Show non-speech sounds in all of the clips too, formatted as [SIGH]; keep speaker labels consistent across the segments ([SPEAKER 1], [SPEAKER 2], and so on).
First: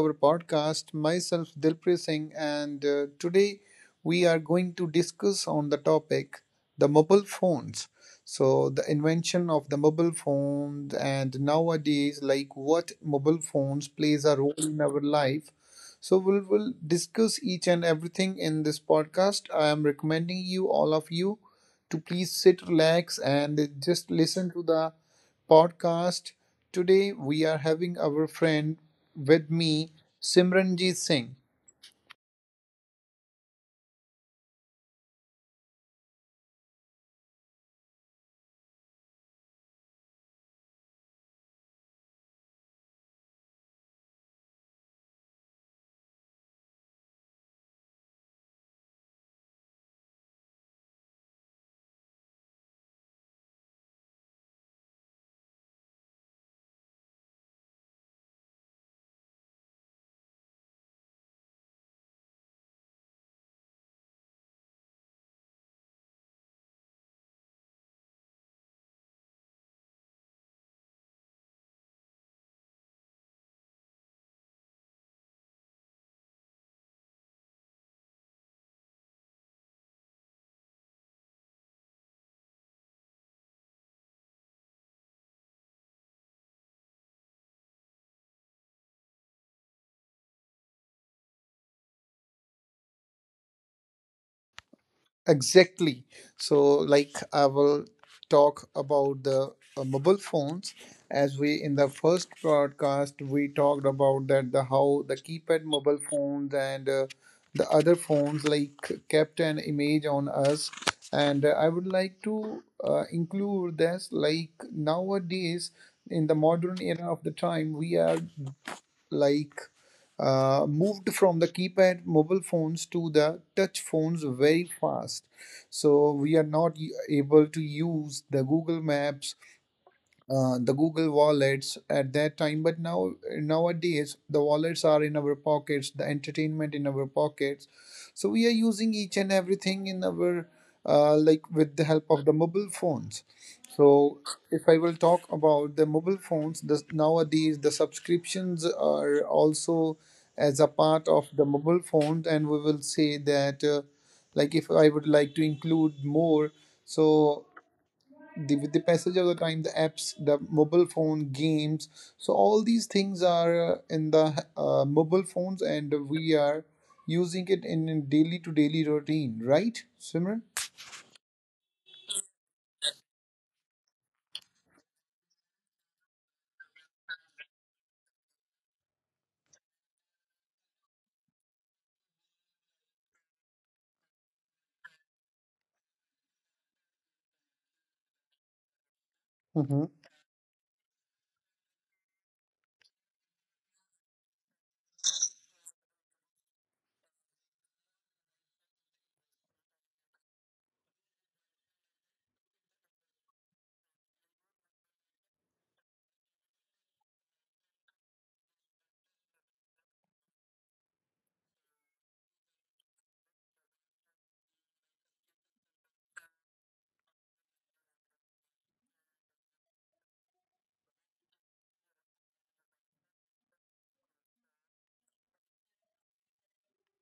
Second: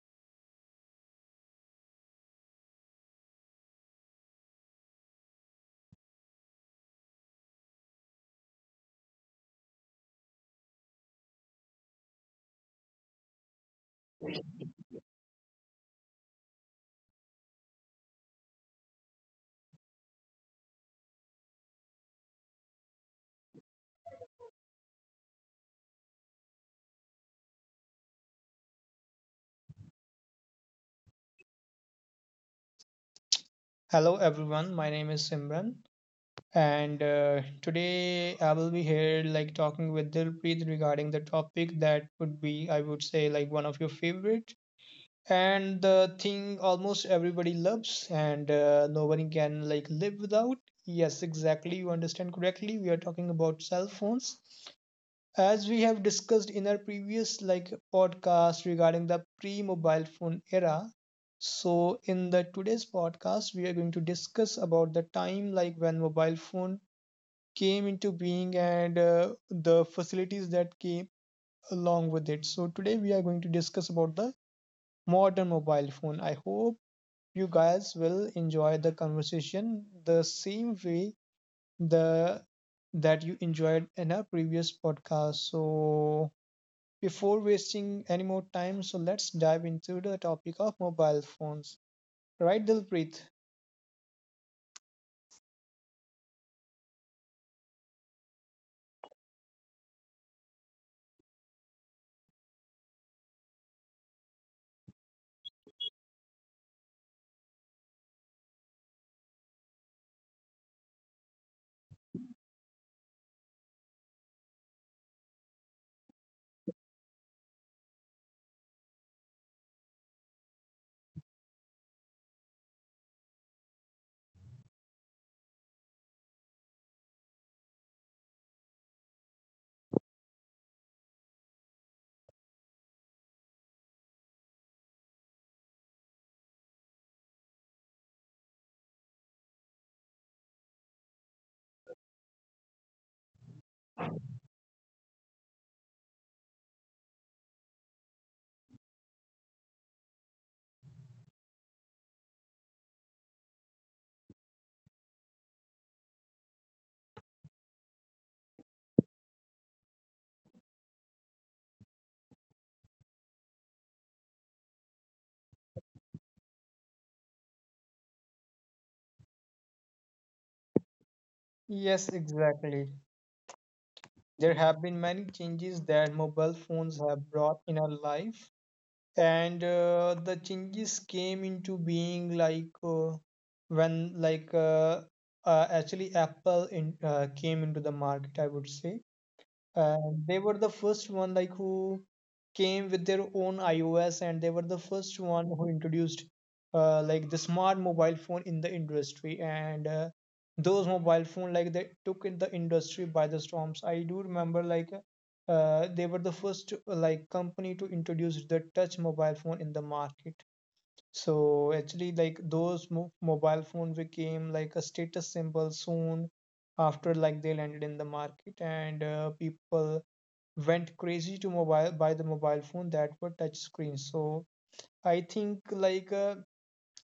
[SPEAKER 1] our podcast. Myself, Dilpreet Singh, and today we are going to discuss on the topic the mobile phones. So, the invention of the mobile phones and nowadays, like what mobile phones plays a role in our life. So we'll discuss each and everything in this podcast. I am recommending you, all of you, to please sit, relax, and just listen to the podcast. Today we are having our friend with me, Simranjit Singh.
[SPEAKER 2] Hello everyone, my name is Simran and today I will be here like talking with Dilpreet regarding the topic that would be I would say like one of your favorite and the thing almost everybody loves and nobody can like live without. Yes, exactly, you understand correctly. We are talking about cell phones as we have discussed in our previous like podcast regarding the pre-mobile phone era, so in the today's podcast we are going to discuss about the time like when mobile phone came into being and the facilities that came along with it. So today we are going to discuss about the modern mobile phone. I hope you guys will enjoy the conversation the same way the that you enjoyed in our previous podcast. So before wasting any more time, so let's dive into the topic of mobile phones. Right, Dilpreet?
[SPEAKER 1] Exactly. So, like, I will talk about the mobile phones. As we in the first broadcast, we talked about that the how the keypad mobile phones and the other phones like kept an image on us. And I would like to include this like nowadays in the modern era of the time, we are like moved from the keypad mobile phones to the touch phones very fast so we are not able to use the Google Maps, the Google wallets at that time. But now nowadays the wallets are in our pockets, the entertainment in our pockets. So we are using each and everything in our like with the help of the mobile phones. So if I will talk about the mobile phones, the, nowadays the subscriptions are also as a part of the mobile phones, and we will say that like if I would like to include more so the with the passage of the time the apps the mobile phone games so all these things are in the mobile phones and we are using it in daily to daily routine, right, Simran?
[SPEAKER 2] Yes, exactly. There have been many changes that mobile phones have brought in our life, and the changes came into being like when like actually Apple came into the market, I would say.
[SPEAKER 1] Mm-hmm.
[SPEAKER 2] And they were the first one like who came with their own iOS, and they were the first one who introduced like the smart mobile phone in the industry, and those mobile phone like they took in the industry by the storms. I do remember like they were the first like company to introduce the touch mobile phone in the market. So actually like those mo mobile phone became like a status symbol soon after like they landed in the market, and people went crazy to mobile by the mobile phone that were touch screens. So I think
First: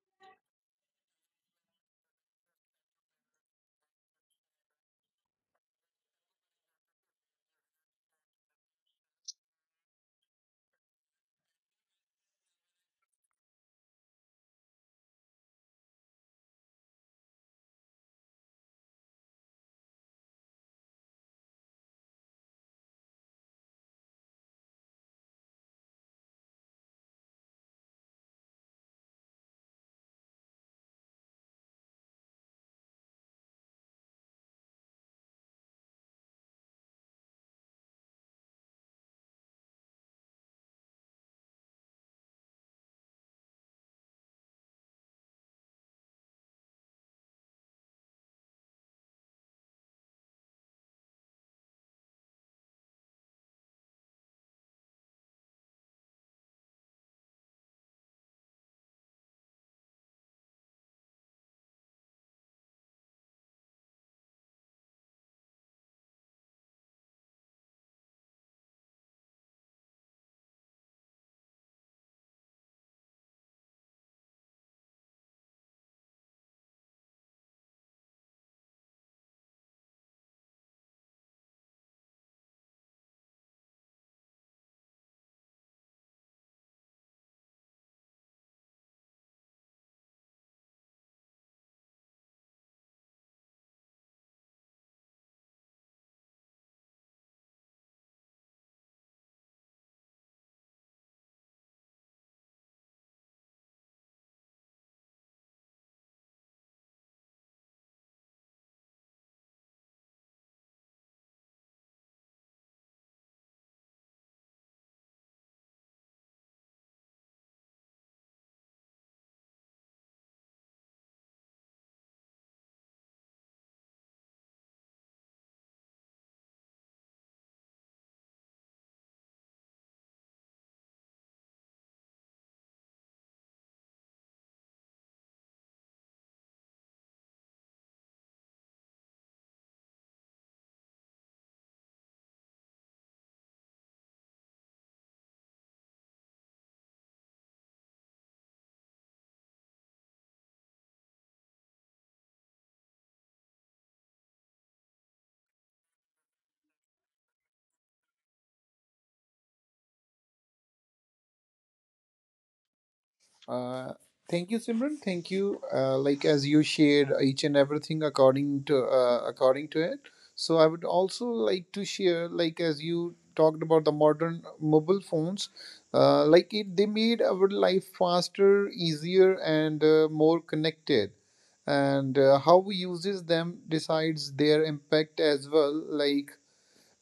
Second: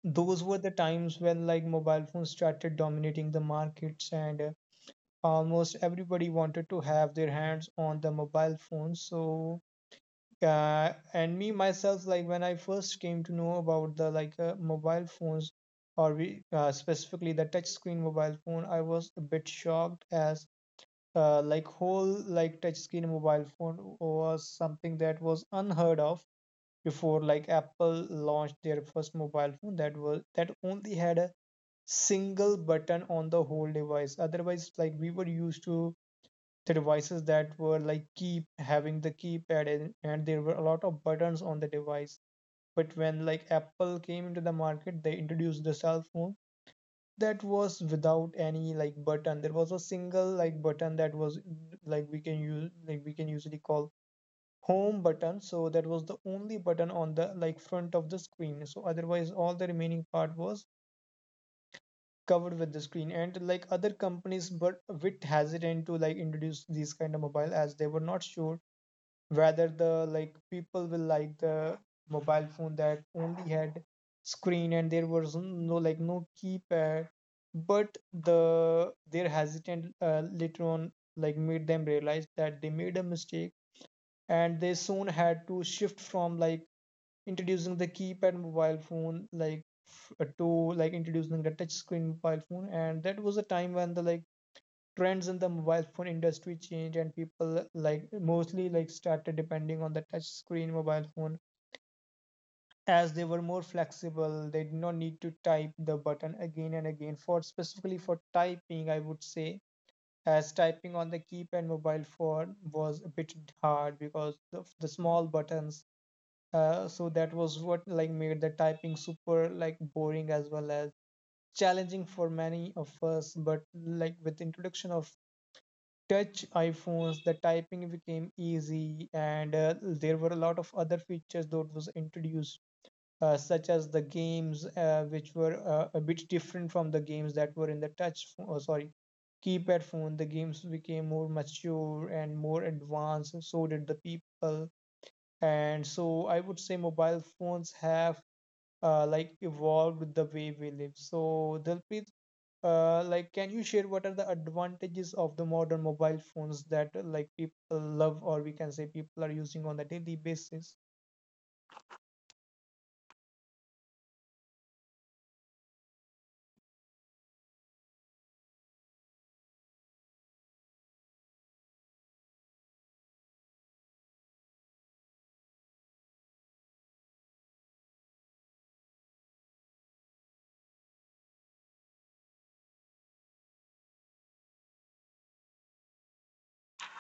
[SPEAKER 2] those were the times when like mobile phones started dominating the markets, and almost everybody wanted to have their hands on the mobile phone. So and me myself like when I first came to know about the like mobile phones or we, specifically the touch screen mobile phone, I was a bit shocked as like whole like touchscreen mobile phone was something that was unheard of before like Apple launched their first mobile phone that was that only had a single button on the whole device. Otherwise like we were used to the devices that were like keep having the keypad, and there were a lot of buttons on the device. But when like Apple came into the market, they introduced the cell phone that was without any like button. There was a single like button that was like we can use like we can usually call home button, so that was the only button on the like front of the screen, so otherwise all the remaining part was covered with the screen. And like other companies but were hesitant to like introduce these kind of mobile as they were not sure rather, the like people will like the mobile phone that only had screen and there was no like no keypad. But the their hesitant later on like made them realize that they made a mistake, and they soon had to shift from like introducing the keypad mobile phone to like introducing the touch screen mobile phone, and that was a time when the like trends in the mobile phone industry changed, and people like mostly like started depending on the touch screen mobile phone as they were more flexible. They did not need to type the button again and again for specifically for typing I would say, as typing on the keypad mobile phone was a bit hard because of the small buttons. So that was what like made the typing super like boring as well as challenging for many of us. But like with the introduction of touch iPhones, the typing became easy, and there were a lot of other features that was introduced, such as the games, which were a bit different from the games that were in the sorry, keypad phone. The games became more mature and more advanced, and so did the people. And so I would say mobile phones have like evolved the way we live. So the like, can you share what are the advantages of the modern mobile phones that like people love, or we can say people are using on a daily basis?
[SPEAKER 1] Uh, Thank you, Simran. Thank you. Like as you shared each and everything according to according to it. So I would also like to share, like as you talked about the modern mobile phones, like it they made our life faster, easier, and more connected. And how we uses them decides their impact as well. Like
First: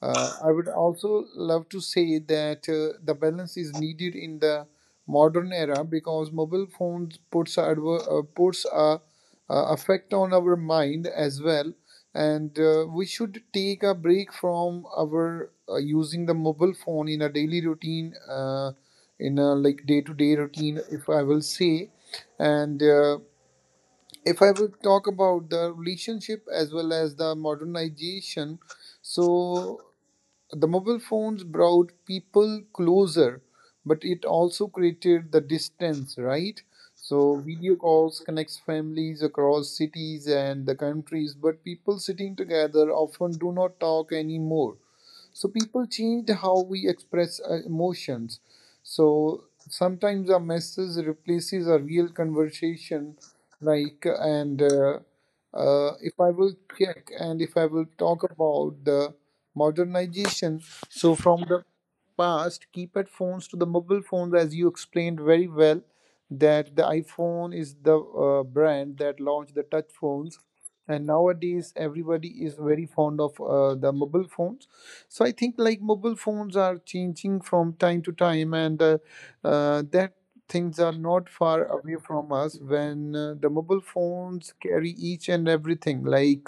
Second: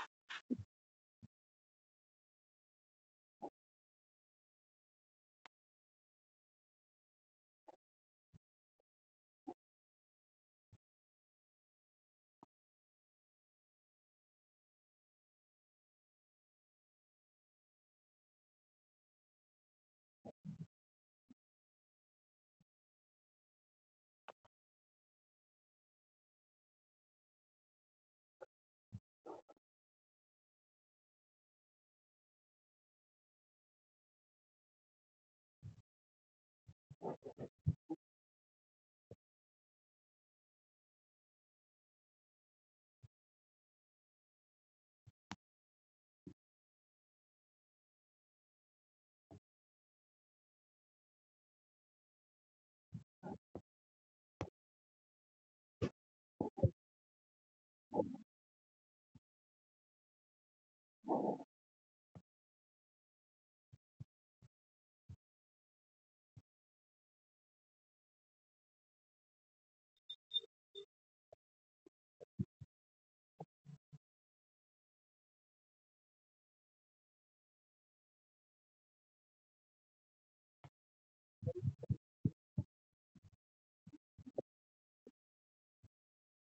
[SPEAKER 1] I would also love to say that the balance is needed in the modern era because mobile phones puts puts a effect on our mind as well, and we should take a break from our using the mobile phone in a daily routine, in a like day to day routine, if I will say, and. If I will talk about the relationship as well as the modernization, so the mobile phones brought people closer, but it also created the distance, right? So video calls connects families across cities and the countries, but people sitting together often do not talk anymore. So people changed how we express emotions. So sometimes a message replaces a real conversation like and if I will check and if I will talk about the modernization so from the past keypad phones to the mobile phones as you explained very well that the iPhone is the brand that launched the touch phones and nowadays everybody is very fond of the mobile phones so I think like mobile phones are changing from time to time and that things are not far away from us when the mobile phones carry each and everything. Like,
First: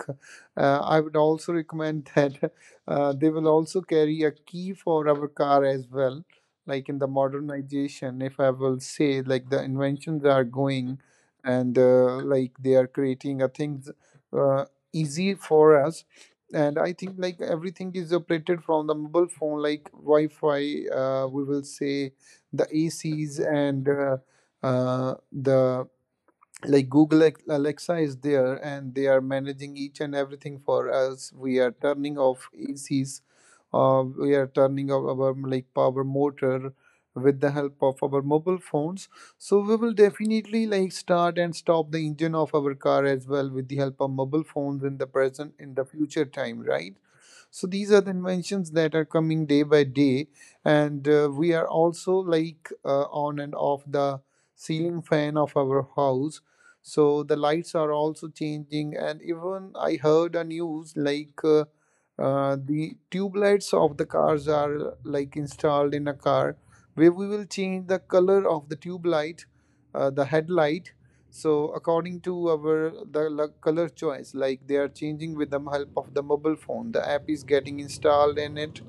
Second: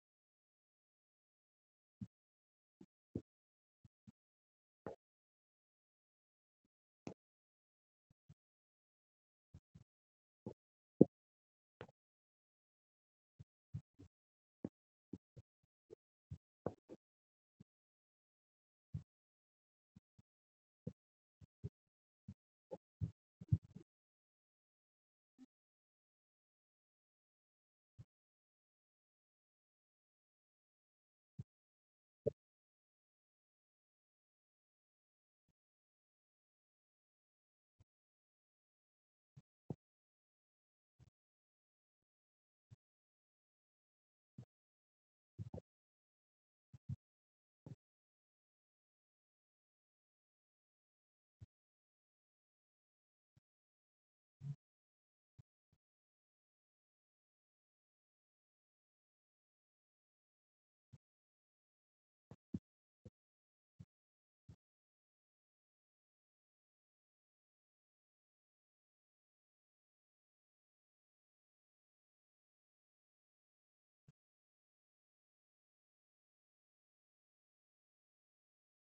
[SPEAKER 1] I would also recommend [LAUGHS] that they will also carry a key for our car as well. Like in the modernization, if I will say, like the inventions are going and like they are creating a things uh, easy for us. And I think like everything is operated from the mobile phone, like Wi-Fi, we will say the ACs and the like Alexa is there and they are managing each and everything for us. We are turning off ACs, we are turning off our like power motor with the help of our mobile phones. So we will definitely like start and stop the engine of our car as well with the help of mobile phones in the present in the future time, right? So these are the inventions that are coming day by day and we are also like on and off the ceiling fan of our house so the lights are also changing and even I heard a news like the tube lights of the cars are like installed in a car where we will change the color of the tube light, the headlight, so according to our the color choice, like they are changing with the help of the mobile phone. The app is getting installed in it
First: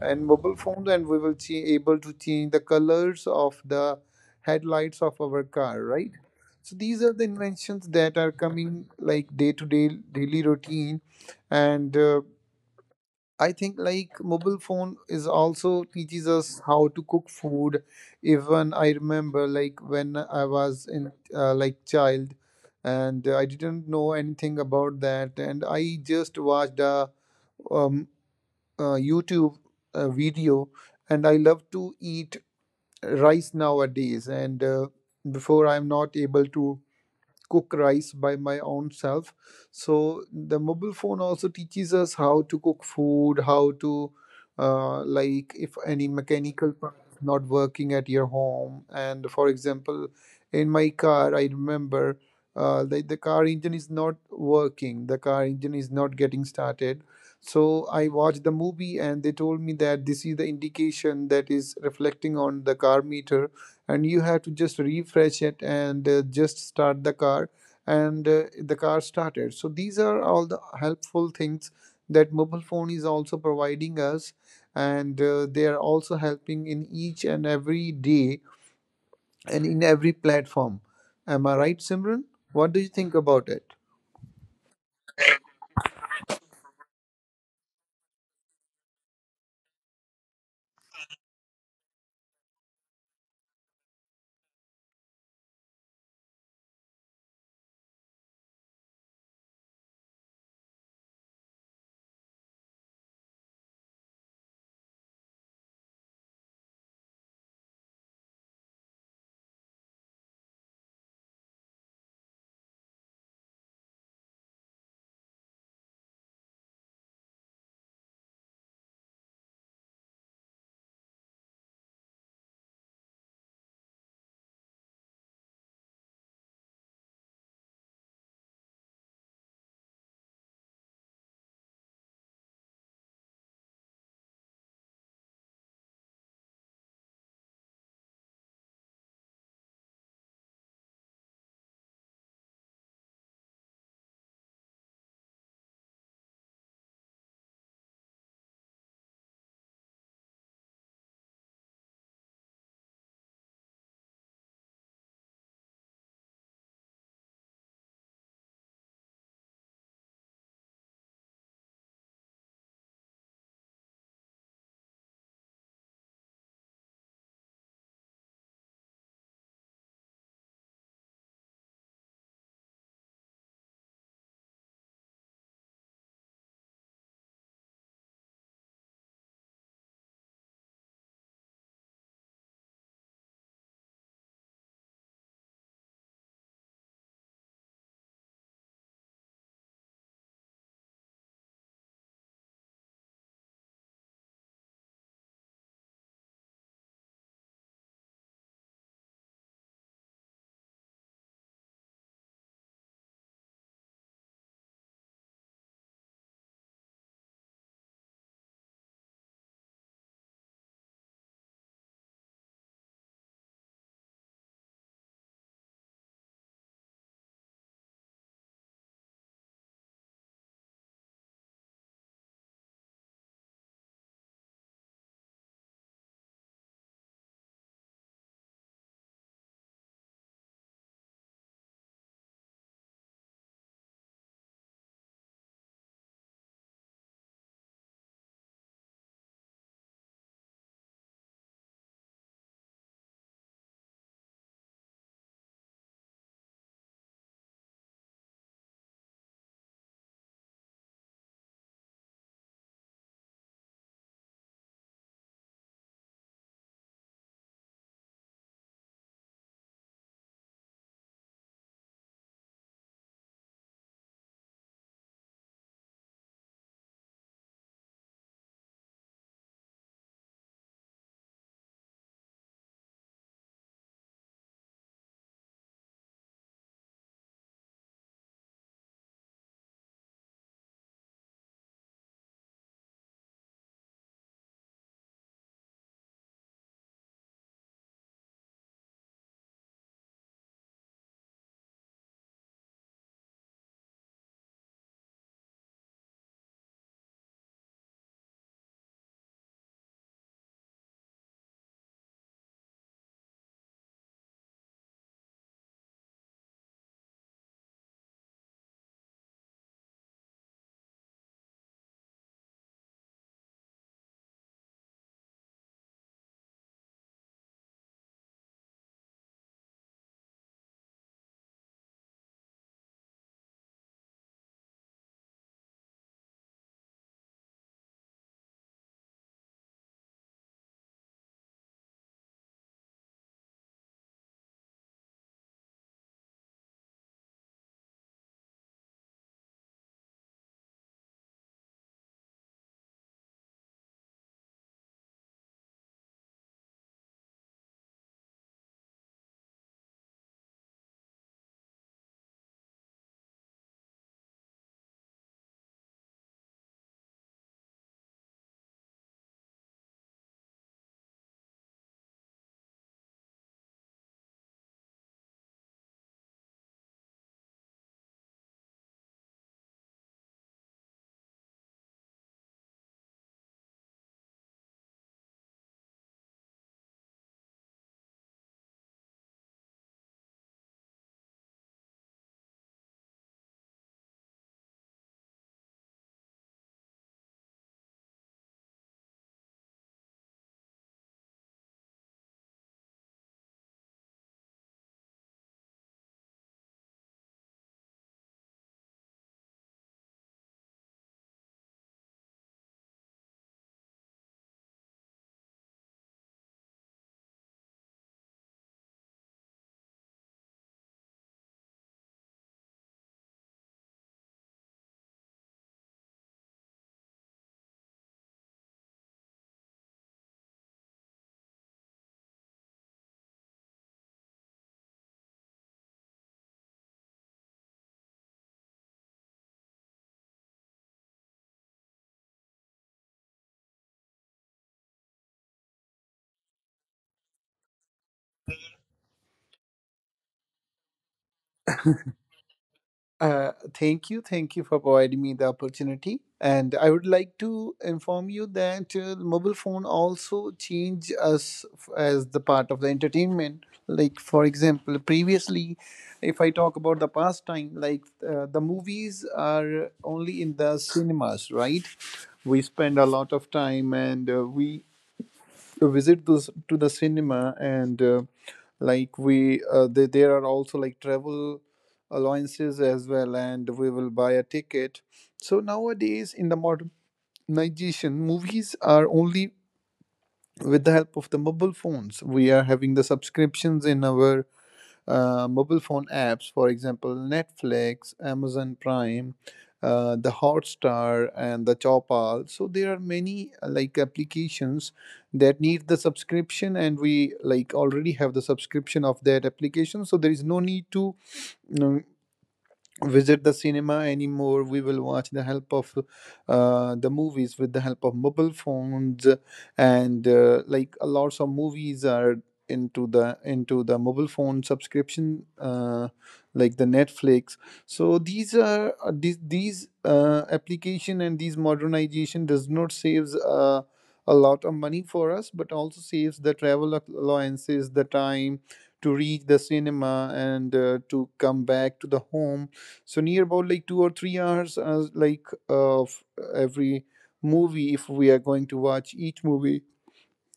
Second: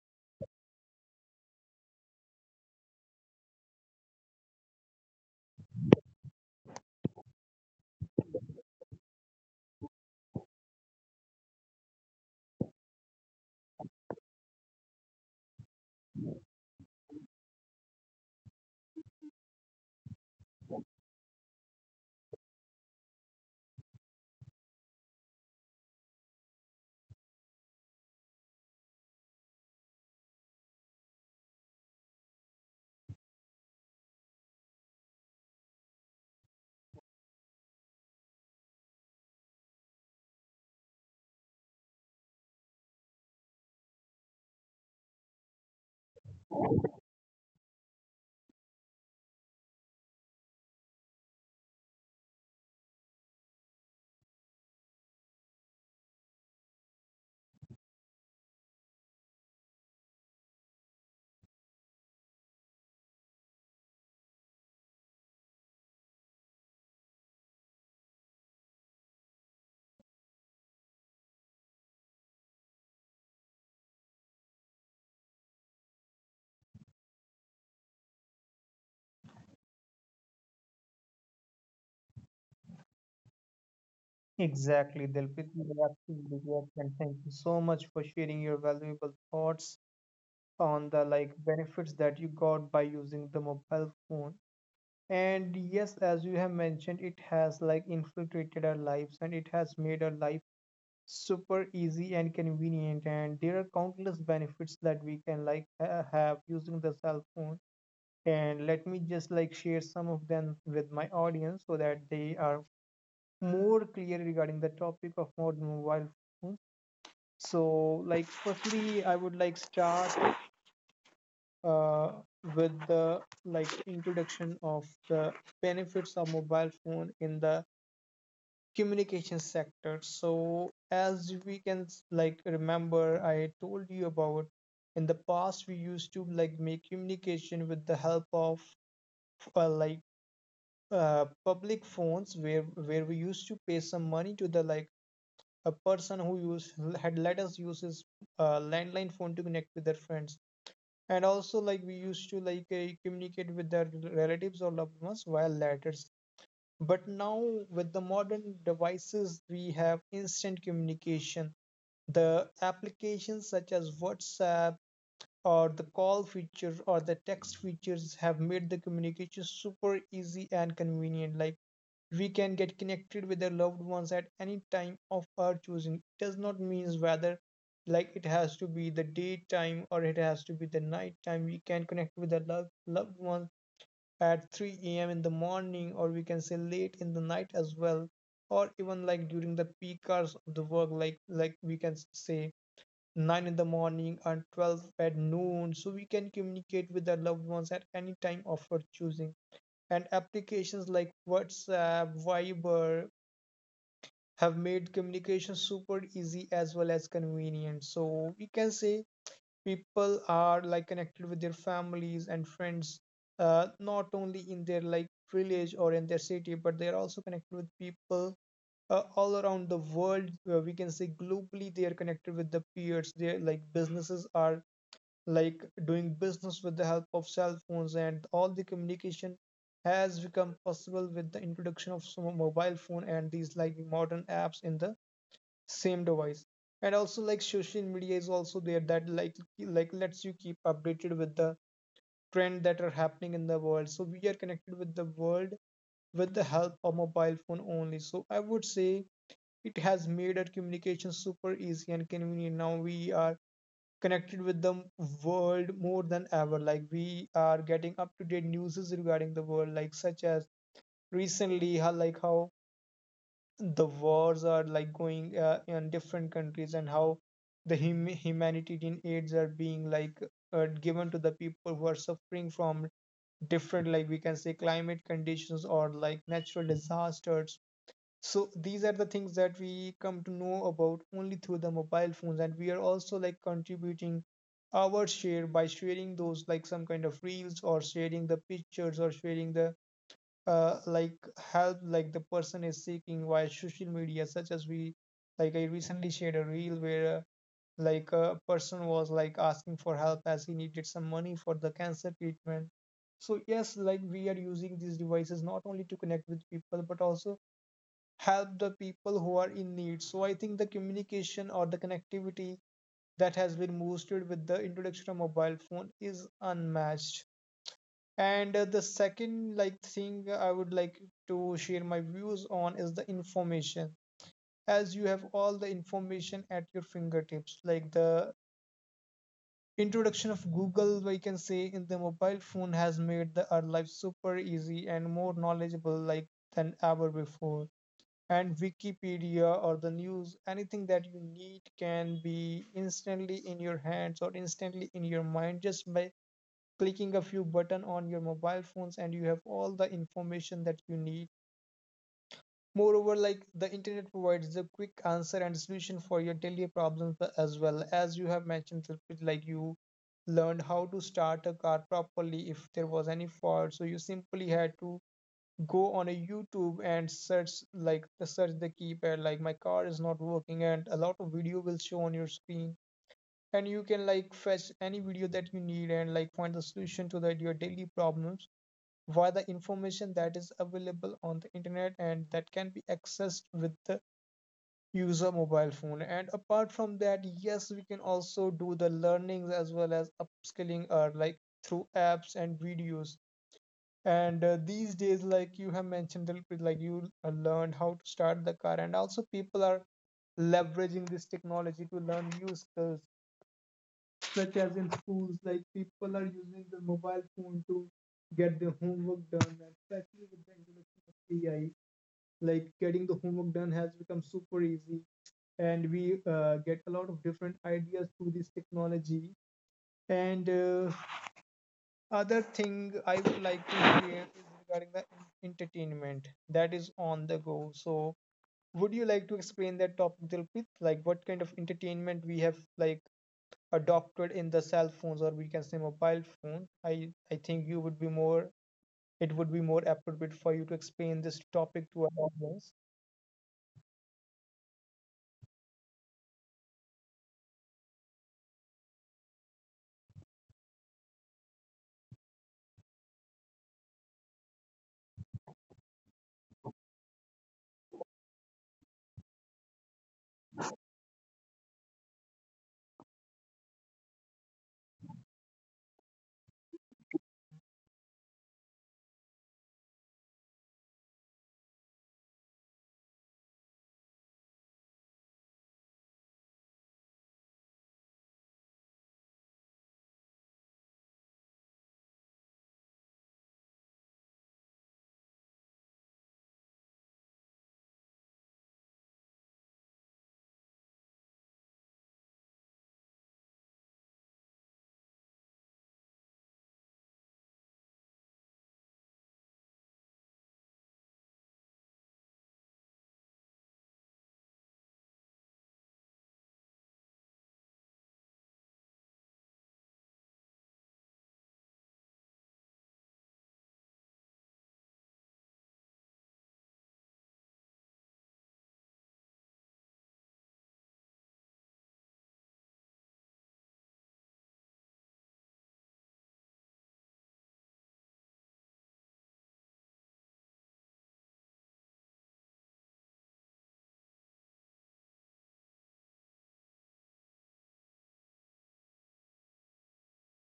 [SPEAKER 1] and mobile phone, and we will be able to change the colors of the headlights of our car, right? So these are the inventions that are coming like day to day daily routine, and I think like mobile phone is also teaches us how to cook food. Even I remember like when I was in like child, and I didn't know anything about that, and I just watched a um, YouTube video, and I love to eat rice nowadays. And before I'm not able to cook rice by my own self so the mobile phone also teaches us how to cook food, how to like if any mechanical part is not working at your home and for example in my car I remember the car engine is not working, the car engine is not getting started so I watched the movie and they told me that this is the indication that is reflecting on the car meter and you have to just refresh it and just start the car and the car started so these are all the helpful things that mobile phone is also providing us and they are also helping in each and every day and in every platform, am I right, Simran? What do you think about it?
[SPEAKER 2] Exactly, Dilpit. You're absolutely correct, and thank you so much for sharing your valuable thoughts on the like benefits that you got by using the mobile phone. And yes, as you have mentioned, it has like infiltrated our lives and it has made our life super easy and convenient, and there are countless benefits that we can have using the cell phone. And let me just like share some of them with my audience so that they are more clear regarding the topic of modern mobile phones. So like firstly I would like start uh, with the like introduction of the benefits of mobile phone in the communication sector. So as we can like remember, I told you about in the past we used to like make communication with the help of like public phones where we used to pay some money to the like a person who used had let us use his landline phone to connect with their friends, and also like we used to like communicate with their relatives or loved ones via letters. But now, with the modern devices, we have instant communication. The applications such as WhatsApp or the call feature or the text features have made the communication super easy and convenient. Like we can get connected with our loved ones at any time of our choosing. It does not means whether like it has to be the daytime or it has to be the night time. We can connect with our loved ones at 3 a.m. in the morning, or we can say late in the night as well, or even like during the peak hours of the work, like we can say 9 in the morning and 12 at noon, so we can communicate with our loved ones at any time of our choosing. And applications like WhatsApp, Viber have made communication super easy as well as convenient. So we can say people are like connected with their families and friends, not only in their like village or in their city, but they are also connected with people all around the world. We can say globally they are connected with the peers. They like businesses are like doing business with the help of cell phones, and all the communication has become possible with the introduction of some mobile phone and these like modern apps in the same device. And also like social media is also there that like lets you keep updated with the trend that are happening in the world. So we are connected with the world with the help of mobile phone only. So I would say it has made our communication super easy and convenient. Now we are connected with the world more than ever. Like we are getting up to date news regarding the world like such as recently how like how the wars are like going in different countries, and how the humanitarian aids are being like given to the people who are suffering from different like we can say climate conditions or like natural disasters. So these are the things that we come to know about only through the mobile phones, and we are also like contributing our share by sharing those like some kind of reels or sharing the pictures or sharing the like help like the person is seeking via social media, such as we like I recently shared a reel where like a person was like asking for help as he needed some money for the cancer treatment. So yes, like we are using these devices not only to connect with people but also help the people who are in need. So I think the communication or the connectivity that has been boosted with the introduction of mobile phone is unmatched. And the second like thing I would like to share my views on is the information. As you have all the information at your fingertips, like the introduction of Google, we can say in the mobile phone has made the, our life super easy and more knowledgeable like than ever before. And Wikipedia or the news, anything that you need can be instantly in your hands or instantly in your mind just by clicking a few button on your mobile phones, and you have all the information that you need. Moreover, like the internet provides the quick answer and solution for your daily problems, as well as you have mentioned, like you learned how to start a car properly if there was any fault, so you simply had to go on a youtube and search the keypad, like my car is not working, and a lot of video will show on your screen, and you can like fetch any video that you need and like find the solution to that your daily problems via the information that is available on the internet and that can be accessed with the user mobile phone. And apart from that, yes, we can also do the learnings as well as upskilling or like through apps and videos. And These days, like you have mentioned, like you learned how to start the car, and also people are leveraging this technology to learn new skills such as in schools, like people are using their mobile phone to get their homework done, and especially with the introduction of AI, like getting the homework done has become super easy, and we get a lot of different ideas through this technology. And Other thing I would like to hear is regarding the entertainment that is on the go. So, would you like to explain that topic, Dilpit? Like, what kind of entertainment we have like adopted in the cell phones, or we can say mobile phone? I think you would be more, it would be more appropriate for you to explain this topic to our audience.
[SPEAKER 1] Thank you. Thank you for providing me the opportunity. And I would like to inform you that mobile phone also change us as the part of the entertainment. Like for example, previously, if I talk about the past time, like the movies are only in the cinemas, right? We spend a lot of time and we to visit those to the cinema and like we there are also like travel allowances as well and we will buy a ticket so nowadays in the modernization movies are only with the help of the mobile phones we are having the subscriptions in our mobile phone apps, for example, Netflix, Amazon Prime, the Hotstar, and the Chopal. So there are many like applications that need the subscription, and we like already have the subscription of that application. So there is no need to visit the cinema anymore, we will watch the help of the movies with the help of mobile phones and like a lots of movies are into the mobile phone subscription, like the Netflix, so these are these application and these modernization does not saves a lot of money for us but also saves the travel allowances, the time to reach the cinema and to come back to the home so near about like 2 or 3 hours as like of every movie if we are going to watch each movie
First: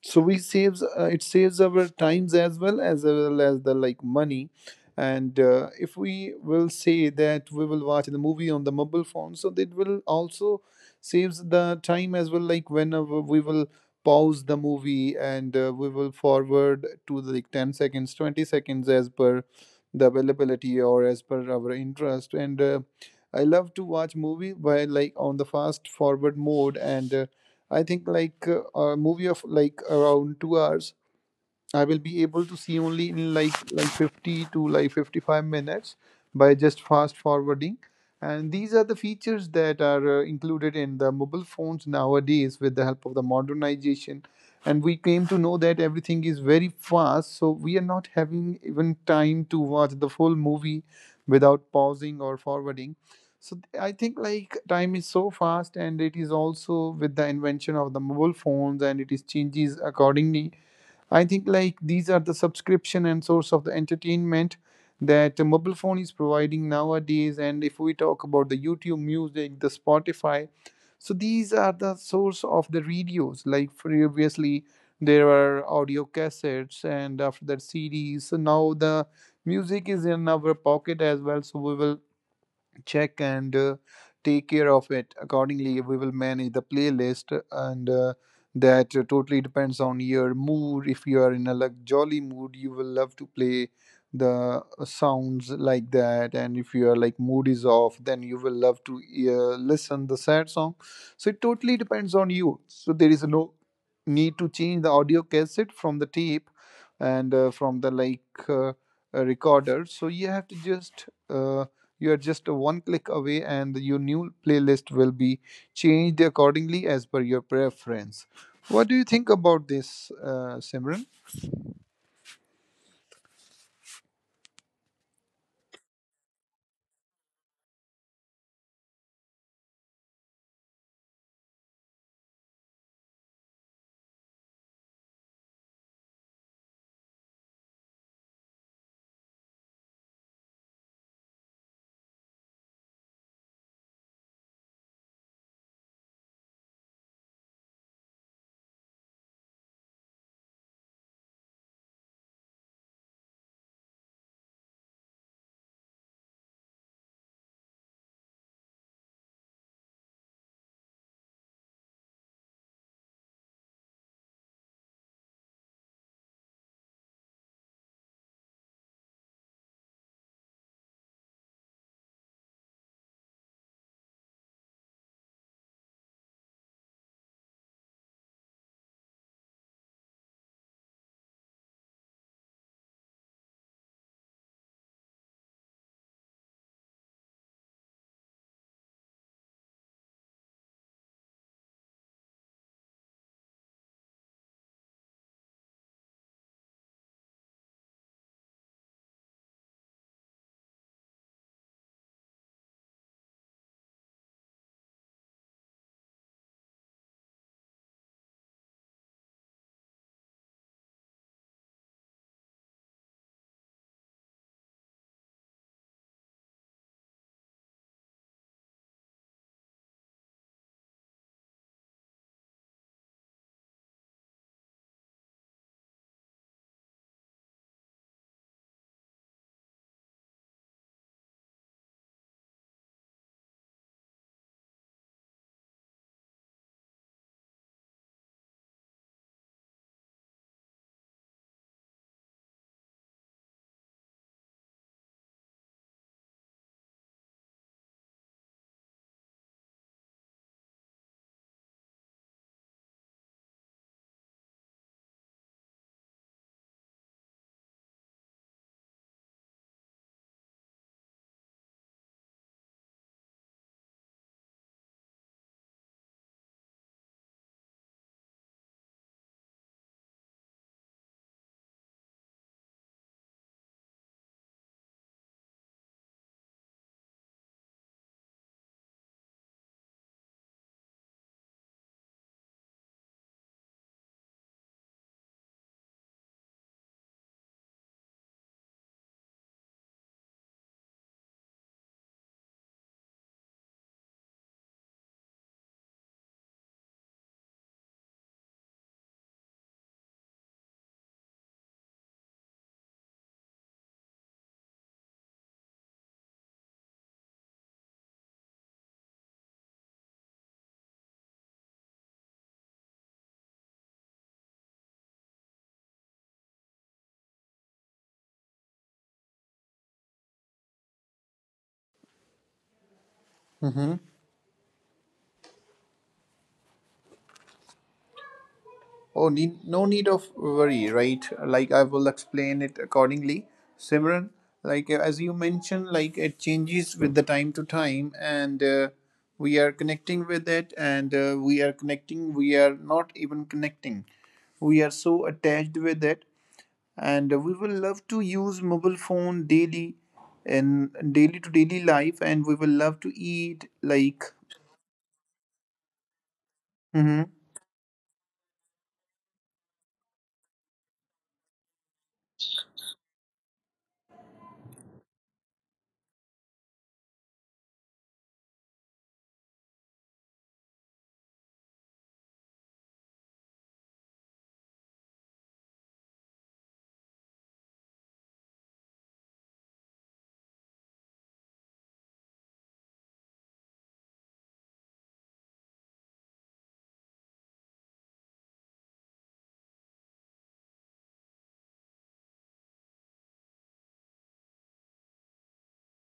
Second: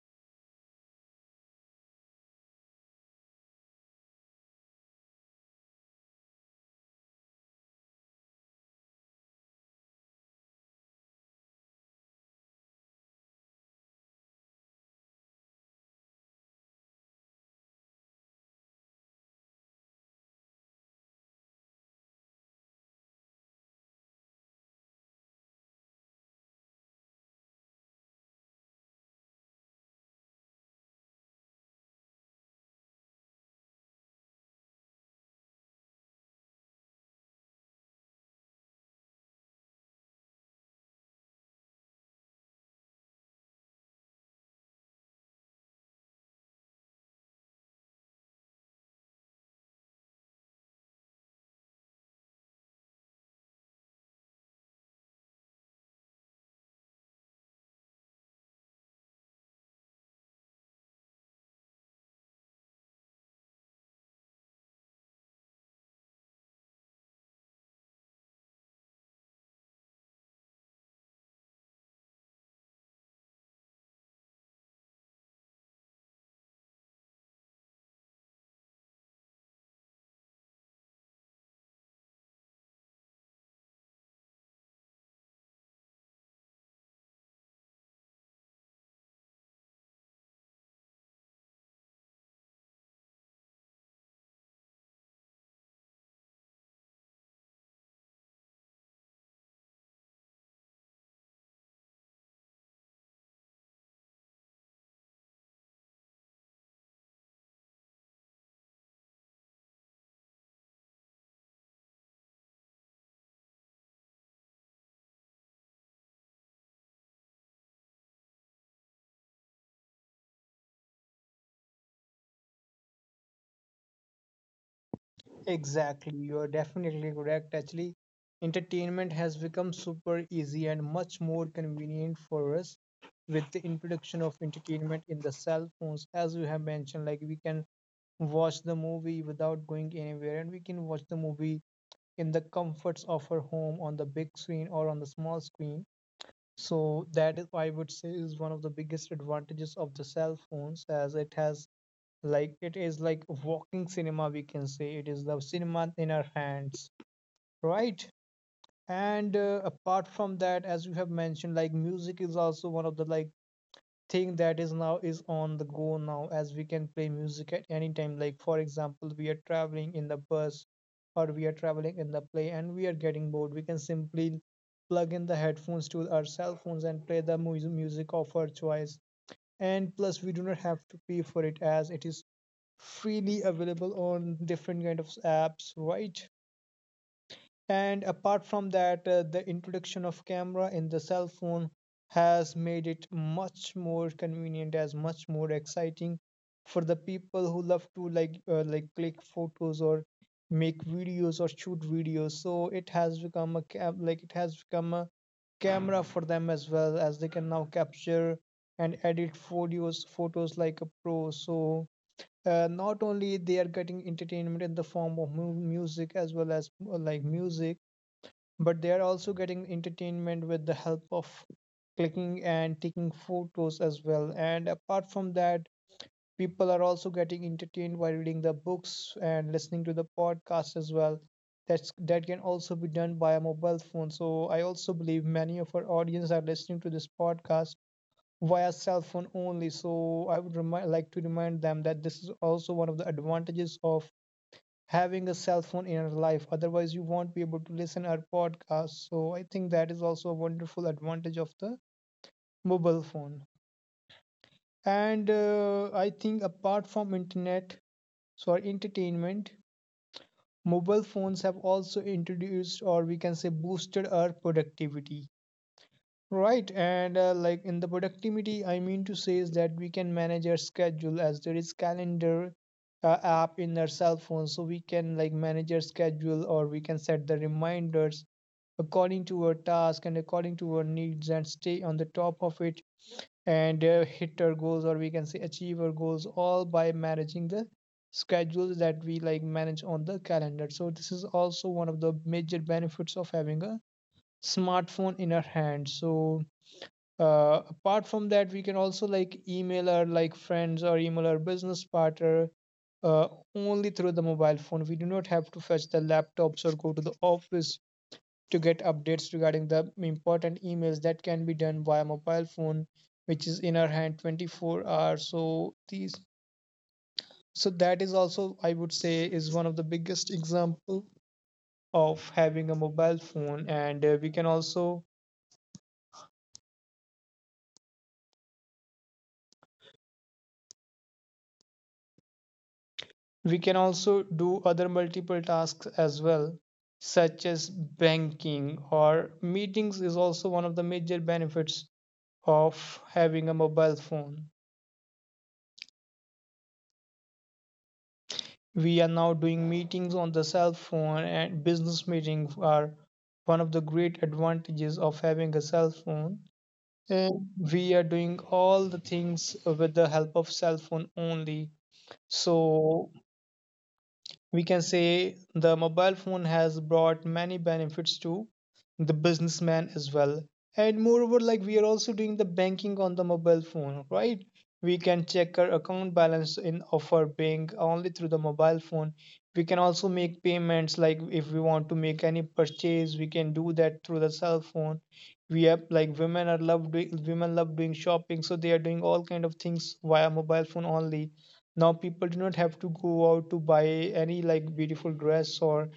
[SPEAKER 1] so we saves it saves our times as well, as well as the like money and if we will say that we will watch the movie on the mobile phone so that will also saves the time as well like whenever we will pause the movie and we will forward to the like 10 seconds 20 seconds as per the availability or as per our interest and I love to watch movie by like on the fast forward mode and I think like a movie of like around 2 hours I will be able to see only in like 50 to like 55 minutes by just fast forwarding. And these are the features that are included in the mobile phones nowadays with the help of the modernization. And we came to know that everything is very fast, so we are not having even time to watch the full movie without pausing or forwarding. So I think like time is so fast, and it is also with the invention of the mobile phones, and it is changes accordingly. I think like these are the subscription and source of the entertainment that a mobile phone is providing nowadays. And if we talk about the YouTube music, the Spotify, so these are the source of the radios. Like previously, there were audio cassettes and after that CDs. So now the music is in our pocket as well. So we will check and take care of it accordingly. We will manage the playlist, and that totally depends on your mood. If you are in a like jolly mood, you will love to play the sounds like that, and if you are like mood is off, then you will love to listen the sad song. So it totally depends on you. So there is no need to change the audio cassette from the tape and from the like uh, a recorder. So you have to just you are just a one click away, and your new playlist will be changed accordingly as per your preference. What do you think about this, Simran?
[SPEAKER 2] Exactly, you are definitely correct. Actually, entertainment has become super easy and much more convenient for us with the introduction of entertainment in the cell phones. As you have mentioned, like we can watch the movie without going anywhere, and we can watch the movie in the comforts of our home on the big screen or on the small screen. So that is, I would say, is one of the biggest advantages of the cell phones, as it has, like it is like walking cinema, we can say. It is the cinema in our hands, right? And apart from that, as you have mentioned, like music is also one of the like thing that is now is on the go now, as we can play music at any time. Like for example, we are traveling in the bus or we are traveling in the plane and we are getting bored, we can simply plug in the headphones to our cell phones and play the music of our choice. And plus, we do not have to pay for it as it is freely available on different kind of apps, right? And apart from that, the introduction of camera in the cell phone has made it much more convenient, as much more exciting for the people who love to like click photos or make videos or shoot videos. So it has become a like it has become a camera for them as well, as they can now capture and edit photos like a pro. So not only they are getting entertainment in the form of music as well as like music, but they are also getting entertainment with the help of clicking and taking photos as well. And apart from that, people are also getting entertained by reading the books and listening to the podcast as well. That can also be done by a mobile phone. So I also believe many of our audience are listening to this podcast via cell phone only. So I would like to remind them that this is also one of the advantages of having a cell phone in our life. Otherwise, you won't be able to listen our podcast. So I think that is also a wonderful advantage of the mobile phone. And I think apart from internet, so our entertainment, mobile phones have also introduced or we can say boosted our productivity. Right, and like in the productivity, I mean to say is that we can manage our schedule as there is calendar app in our cell phone, so we can like manage our schedule or we can set the reminders according to our task and according to our needs and stay on the top of it and hit our goals or we can say achieve our goals all by managing the schedules that we like manage on the calendar. So this is also one of the major benefits of having a smartphone in our hand. So apart from that, we can also like email our like friends or email our business partner uh, only through the mobile phone. We do not have to fetch the laptops or go to the office to get updates regarding the important emails that can be done via mobile phone, which is in our hand 24 hours. So that is also, I would say, is one of the biggest example of having a mobile phone,
[SPEAKER 1] Mm-hmm.
[SPEAKER 2] and we can also,
[SPEAKER 1] Oh, need, no need of worry, right? Like I will explain it accordingly,
[SPEAKER 2] we can also
[SPEAKER 1] Simran.
[SPEAKER 2] do other
[SPEAKER 1] Like as you
[SPEAKER 2] multiple tasks
[SPEAKER 1] mentioned, like
[SPEAKER 2] as
[SPEAKER 1] it
[SPEAKER 2] well,
[SPEAKER 1] changes with the
[SPEAKER 2] such
[SPEAKER 1] time to
[SPEAKER 2] as
[SPEAKER 1] time, and
[SPEAKER 2] banking
[SPEAKER 1] uh,
[SPEAKER 2] or
[SPEAKER 1] we are
[SPEAKER 2] meetings is
[SPEAKER 1] connecting with
[SPEAKER 2] also one
[SPEAKER 1] it,
[SPEAKER 2] of the
[SPEAKER 1] and
[SPEAKER 2] major
[SPEAKER 1] uh, we are
[SPEAKER 2] benefits
[SPEAKER 1] connecting. We are
[SPEAKER 2] of
[SPEAKER 1] not even
[SPEAKER 2] having a mobile
[SPEAKER 1] connecting.
[SPEAKER 2] phone.
[SPEAKER 1] We are so attached with it, and we will love to use mobile
[SPEAKER 2] We are now
[SPEAKER 1] phone
[SPEAKER 2] doing
[SPEAKER 1] daily
[SPEAKER 2] meetings on the cell
[SPEAKER 1] in
[SPEAKER 2] phone,
[SPEAKER 1] daily to
[SPEAKER 2] and
[SPEAKER 1] daily
[SPEAKER 2] business
[SPEAKER 1] life, and
[SPEAKER 2] meetings
[SPEAKER 1] we will
[SPEAKER 2] are
[SPEAKER 1] love to
[SPEAKER 2] one
[SPEAKER 1] eat
[SPEAKER 2] of the
[SPEAKER 1] like
[SPEAKER 2] great advantages of having a cell phone.
[SPEAKER 1] hmm.
[SPEAKER 2] And we are doing all the things with the help of cell phone only. So we can say the mobile phone has brought many benefits to the businessman as well. And moreover, like we are also doing the banking on the mobile phone, right? We can check our account balance in of our bank only through the mobile phone. We can also make payments, like if we want to make any purchase, we can do that through the cell phone. We have like women love doing shopping, so they are doing all kind of things via mobile phone only. Now people do not have to go out to buy any like beautiful dress or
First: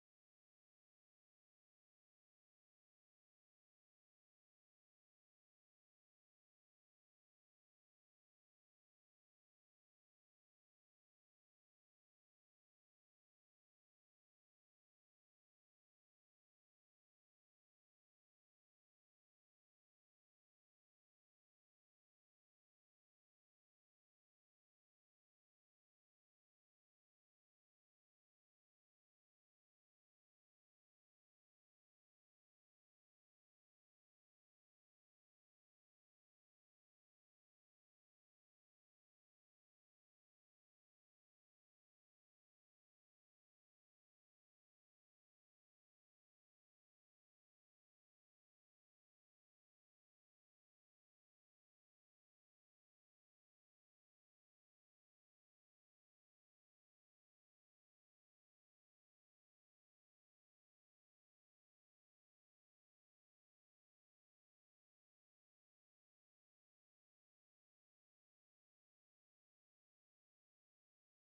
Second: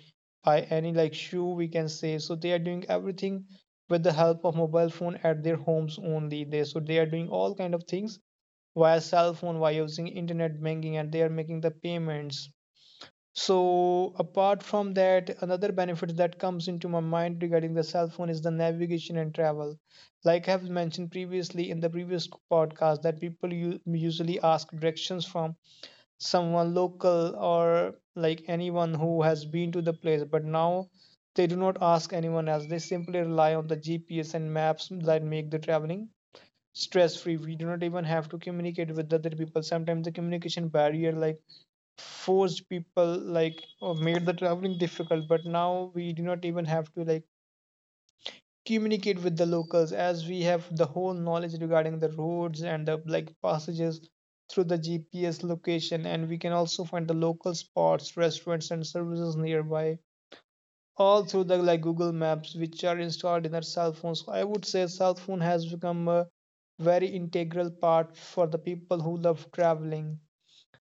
[SPEAKER 2] buy any like shoe, we can say. So they are doing everything with the help of mobile phone at their homes only. They are doing all kind of things via cell phone, via using internet banking, and they are making the payments. So apart from that, another benefit that comes into my mind regarding the cell phone is the navigation and travel. Like I have mentioned previously in the previous podcast that people usually ask directions from someone local or like anyone who has been to the place, but now they do not ask anyone else, they simply rely on the GPS and maps that make the traveling stress free. We do not even have to communicate with other people. Sometimes the communication barrier like forced people like or made the traveling difficult, but now we do not even have to like communicate with the locals, as we have the whole knowledge regarding the roads and the like passages through the GPS location. And we can also find the local spots, restaurants and services nearby, all through the like Google Maps which are installed in our cell phones. So I would say cell phone has become a very integral part for the people who love traveling.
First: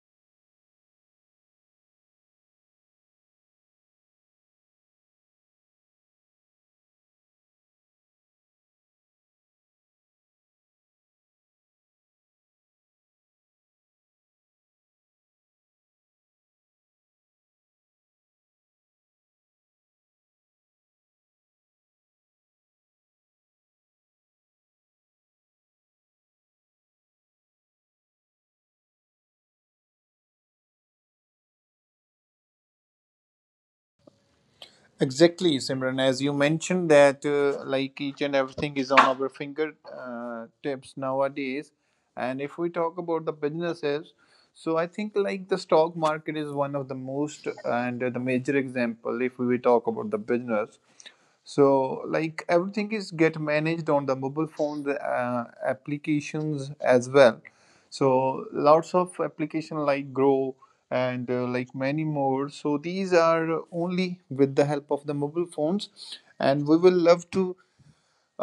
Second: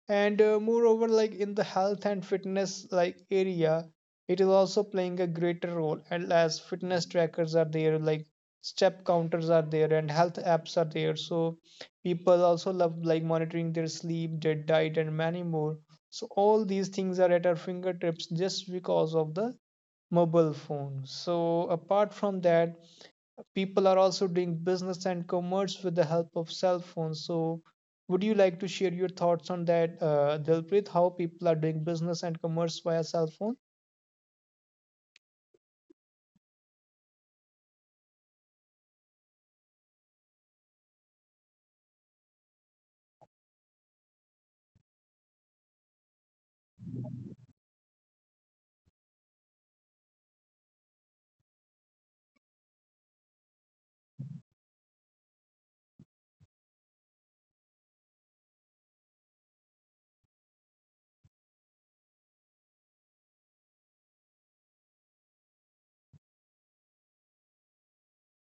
[SPEAKER 2] And moreover, like in the health and fitness like area, it is also playing a greater role, and as fitness trackers are there, like step counters are there and health apps are there. So people also love like monitoring their sleep, their diet and many more. So all these things are at our fingertips just because of the mobile phone. So, apart from that, people are also doing business and commerce with the help of cell phones. So, would you like to share your thoughts on that, Dilpreet? How people are doing business and commerce via cell phone?
[SPEAKER 1] Exactly, Simran, as you mentioned that like each and everything is on our finger tips nowadays. And if we talk about the businesses, so I think like the stock market is one of the most and the major example if we talk about the business. So like everything is get managed on the mobile phone applications as well. So lots of application like Grow and like many more. So these are only with the help of the mobile phones, and we will love to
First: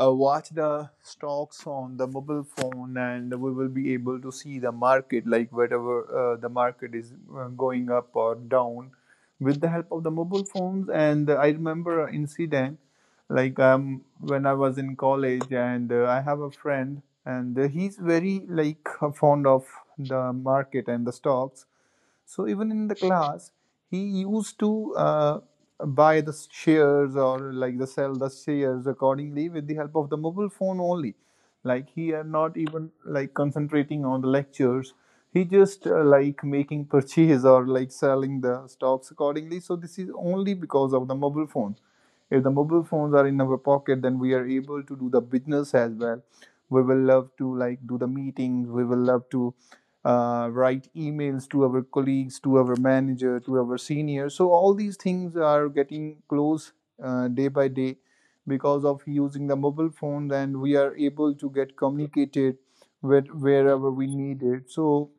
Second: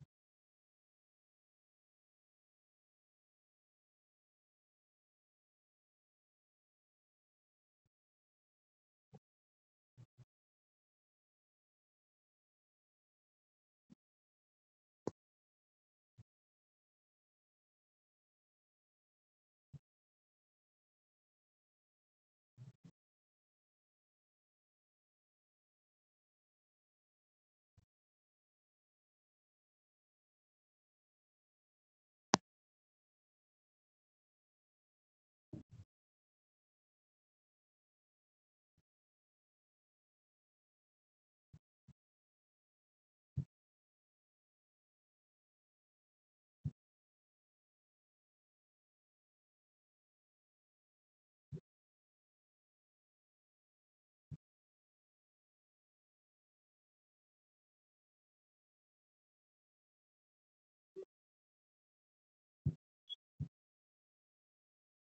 [SPEAKER 1] watch the stocks on the mobile phone, and we will be able to see the market like whatever the market is going up or down with the help of the mobile phones. And I remember an incident like when I was in college, and I have a friend, and he's very like fond of the market and the stocks. So even in the class, he used to buy the shares or like the sell the shares accordingly with the help of the mobile phone only. Like he are not even like concentrating on the lectures. He just like making purchase or like selling the stocks accordingly. So this is only because of the mobile phone. If the mobile phones are in our pocket, then we are able to do the business as well. We will love to like do the meetings. We will love to write emails to our colleagues, to our manager, to our senior. So all these things are getting close day by day because of using the mobile phone, and we are able to get communicated with wherever we need it. So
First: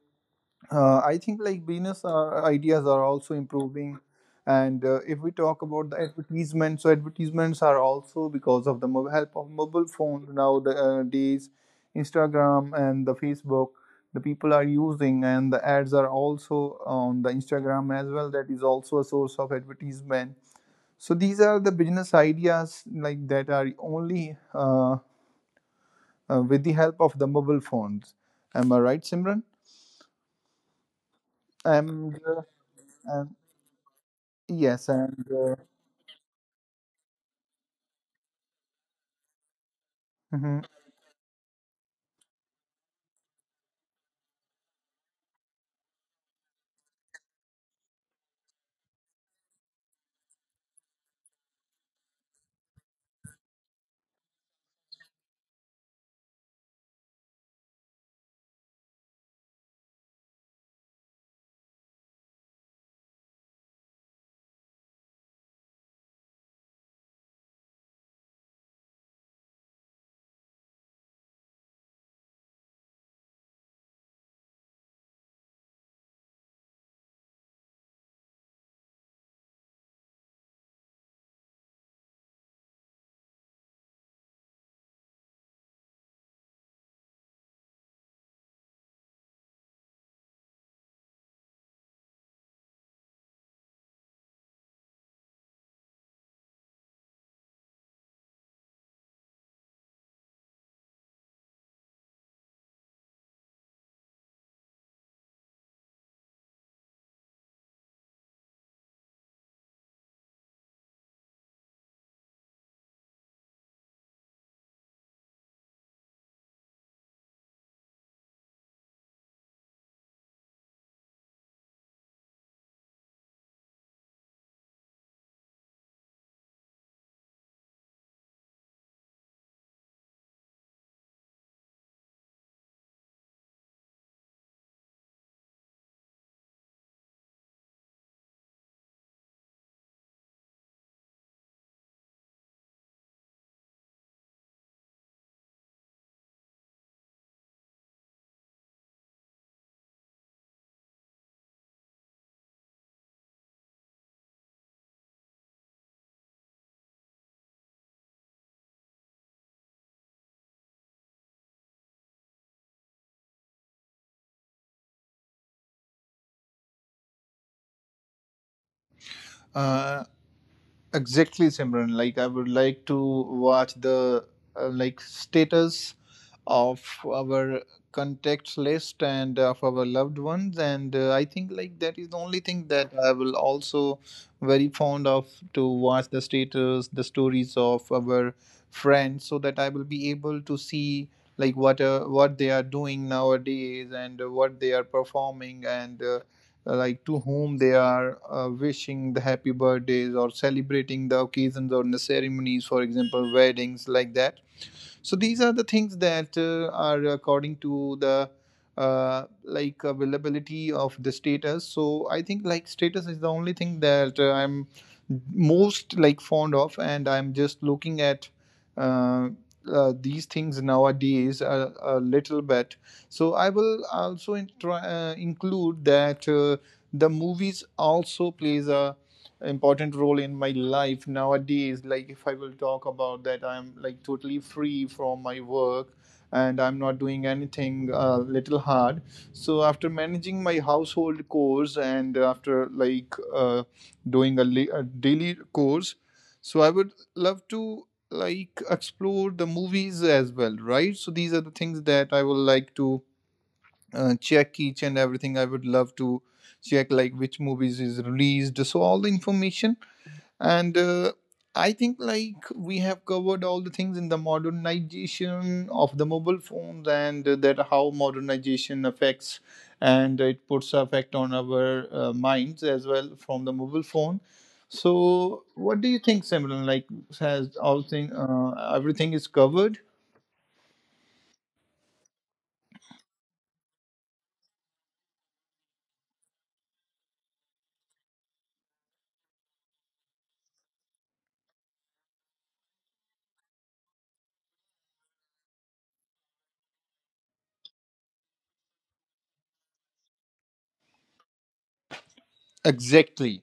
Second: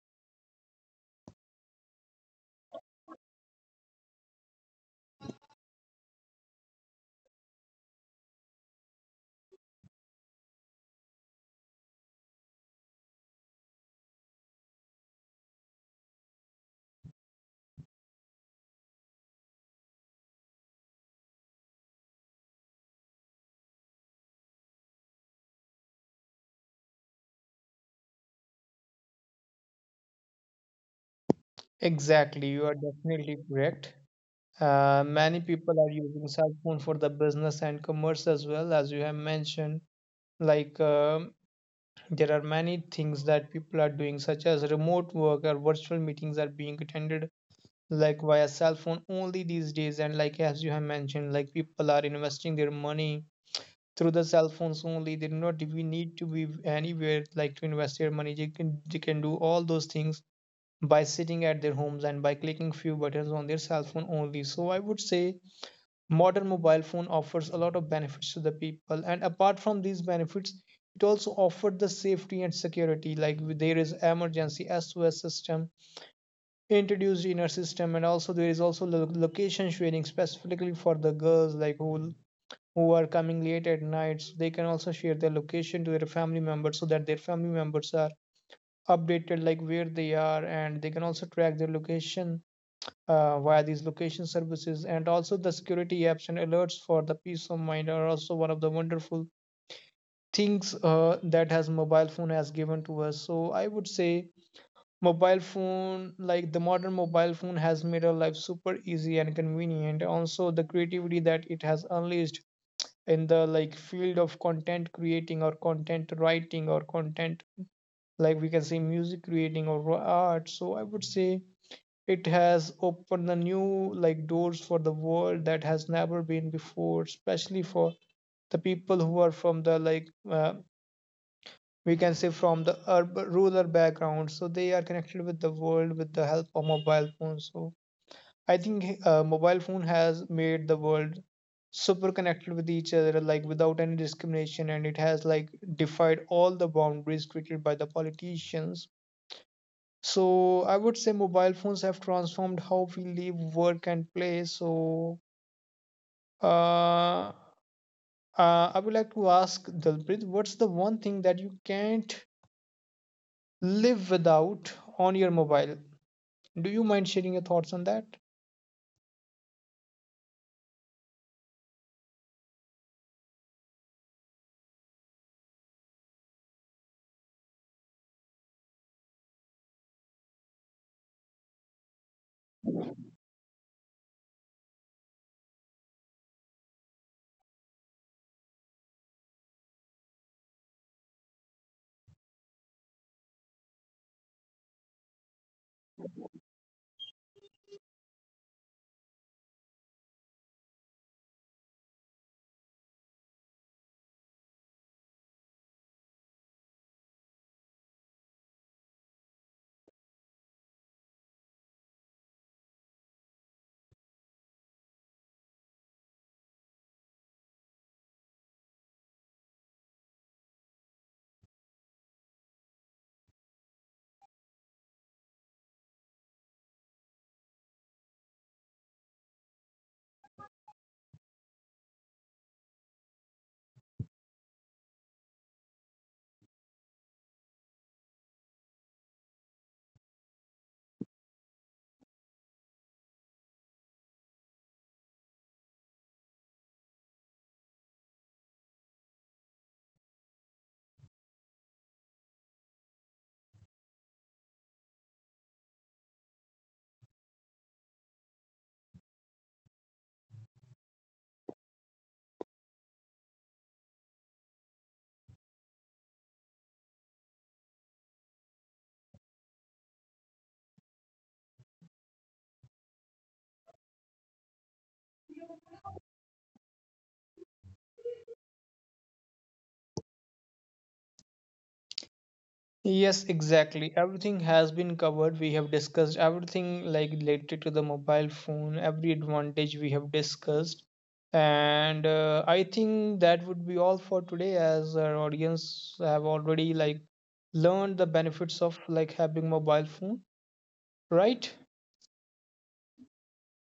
[SPEAKER 1] I think like business ideas are also improving, and if we talk about the advertisements, so advertisements are also because of the help of mobile phones nowadays. Instagram and the Facebook, the people are using, and the ads are also on the Instagram as well. That is also a source of advertisement. So these are the business ideas like that are only with the help of the mobile phones. Am I right, Simran? And, uh,
[SPEAKER 2] Exactly, you are
[SPEAKER 1] and
[SPEAKER 2] definitely correct.
[SPEAKER 1] yes, and
[SPEAKER 2] Many
[SPEAKER 1] uh,
[SPEAKER 2] people are using cell phone for the business and commerce as well, as you have mentioned.
[SPEAKER 1] mhm.
[SPEAKER 2] Like there are many things that people are doing, such as remote work or virtual meetings are being attended like via cell phone only these days. And like as you have mentioned, like people are investing their money through the cell phones only. They do not even need to be anywhere like to invest their money. They can do all those things by sitting at their homes and by clicking few buttons on their cell phone only. So I would say modern mobile phone offers a lot of benefits to the people, and apart from these benefits, it also offered the safety and security, like there is emergency sos system introduced in our system, and also there is also location sharing specifically for the girls like who are coming late at night, so they can also share their location to their family members so that their family members are updated like where they are, and they can also track their location via these location services. And also the security apps and alerts for the peace of mind are also one of the wonderful things that has mobile phone has given to us. So I would say mobile phone, like the modern mobile phone has made our life super easy and convenient. Also the creativity that it has unleashed in the like field of content creating or content writing or content, like we can say music creating or art. So I would say it has opened the new like doors for the world that has never been before, especially for the people who are from the like we can say from the urban, rural background, so they are connected with the world with the help of mobile phones. So I think mobile phone has made the world super connected with each other like without any discrimination, and it has like defied all the boundaries created by the politicians. So I would say mobile phones have transformed how we live, work, and play. So uh, uh, I would like to ask Dalprit, what's the one thing that you can't live without on your mobile? Do you mind sharing your thoughts on that?
[SPEAKER 1] uh, exactly, Simran. Like I would like to watch the like status of our contacts list and of our loved ones, and I think like that is the only thing that I will also very fond of to watch the status, the stories of our friends, so that I will be able to see like what they are doing nowadays, and what they are performing and like to whom they are wishing the happy birthdays or celebrating the occasions or the ceremonies, for example weddings like that. So these are the things that are according to the like availability of the status. So I think like status is the only thing that I'm most like fond of, and I'm just looking at uh, these things nowadays a little bit. So I will also include that the movies also plays a important role in my life nowadays. Like if I will talk about that, I'm like totally free from my work, and I'm not doing anything little hard. So after managing my household chores and after like doing a daily course, so I would love to like explore the movies as well, right? So these are the things that I will like to check each and everything. I would love to check like which movies is released, so all the information and I think like we have covered all the things in the modernization of the mobile phones, and that how modernization affects and it puts effect on our minds as well from the mobile phone. So what do you think, Simran? Like has all thing everything is covered?
[SPEAKER 2] Yes, exactly. Everything has been covered. We have discussed everything like related to the mobile phone, every advantage we have discussed. And I think that would be all for today, as our audience have already like learned the benefits of like having mobile phone, right?
[SPEAKER 1] Exactly.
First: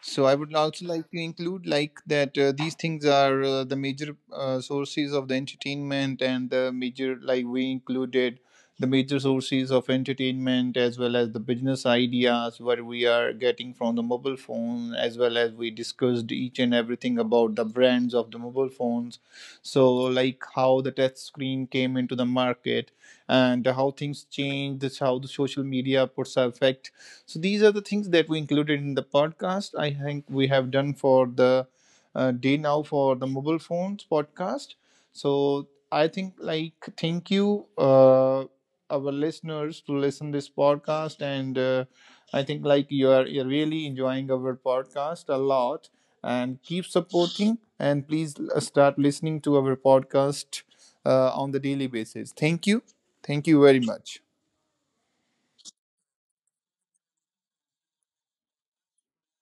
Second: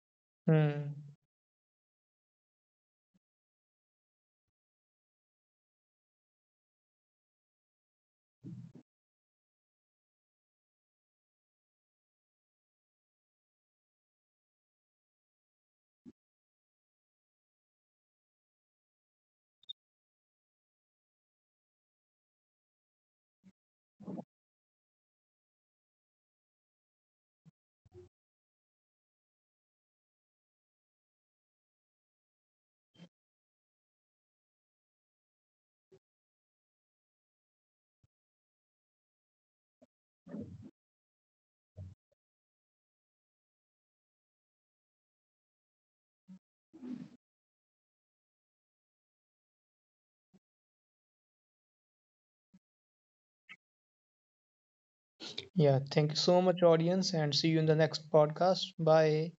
[SPEAKER 1] So I would also
[SPEAKER 2] Hmm.
[SPEAKER 1] like to include like that these things are the major sources of the entertainment, and the major like we included the major sources of entertainment as well as the business ideas what we are getting from the mobile phone, as well as we discussed each and everything about the brands of the mobile phones. So like how the touch screen came into the market and how things changed, how the social media puts affected. So these are the things that we included in the podcast. I think we have done for the day now for the mobile phones podcast. So I think like thank you our listeners to listen this podcast, and I think like you're really enjoying our podcast a lot, and keep supporting, and please start listening to our podcast on the daily basis. Thank you. Thank you very much.
[SPEAKER 2] Yeah, thank you so much audience, and see you in the next podcast. Bye.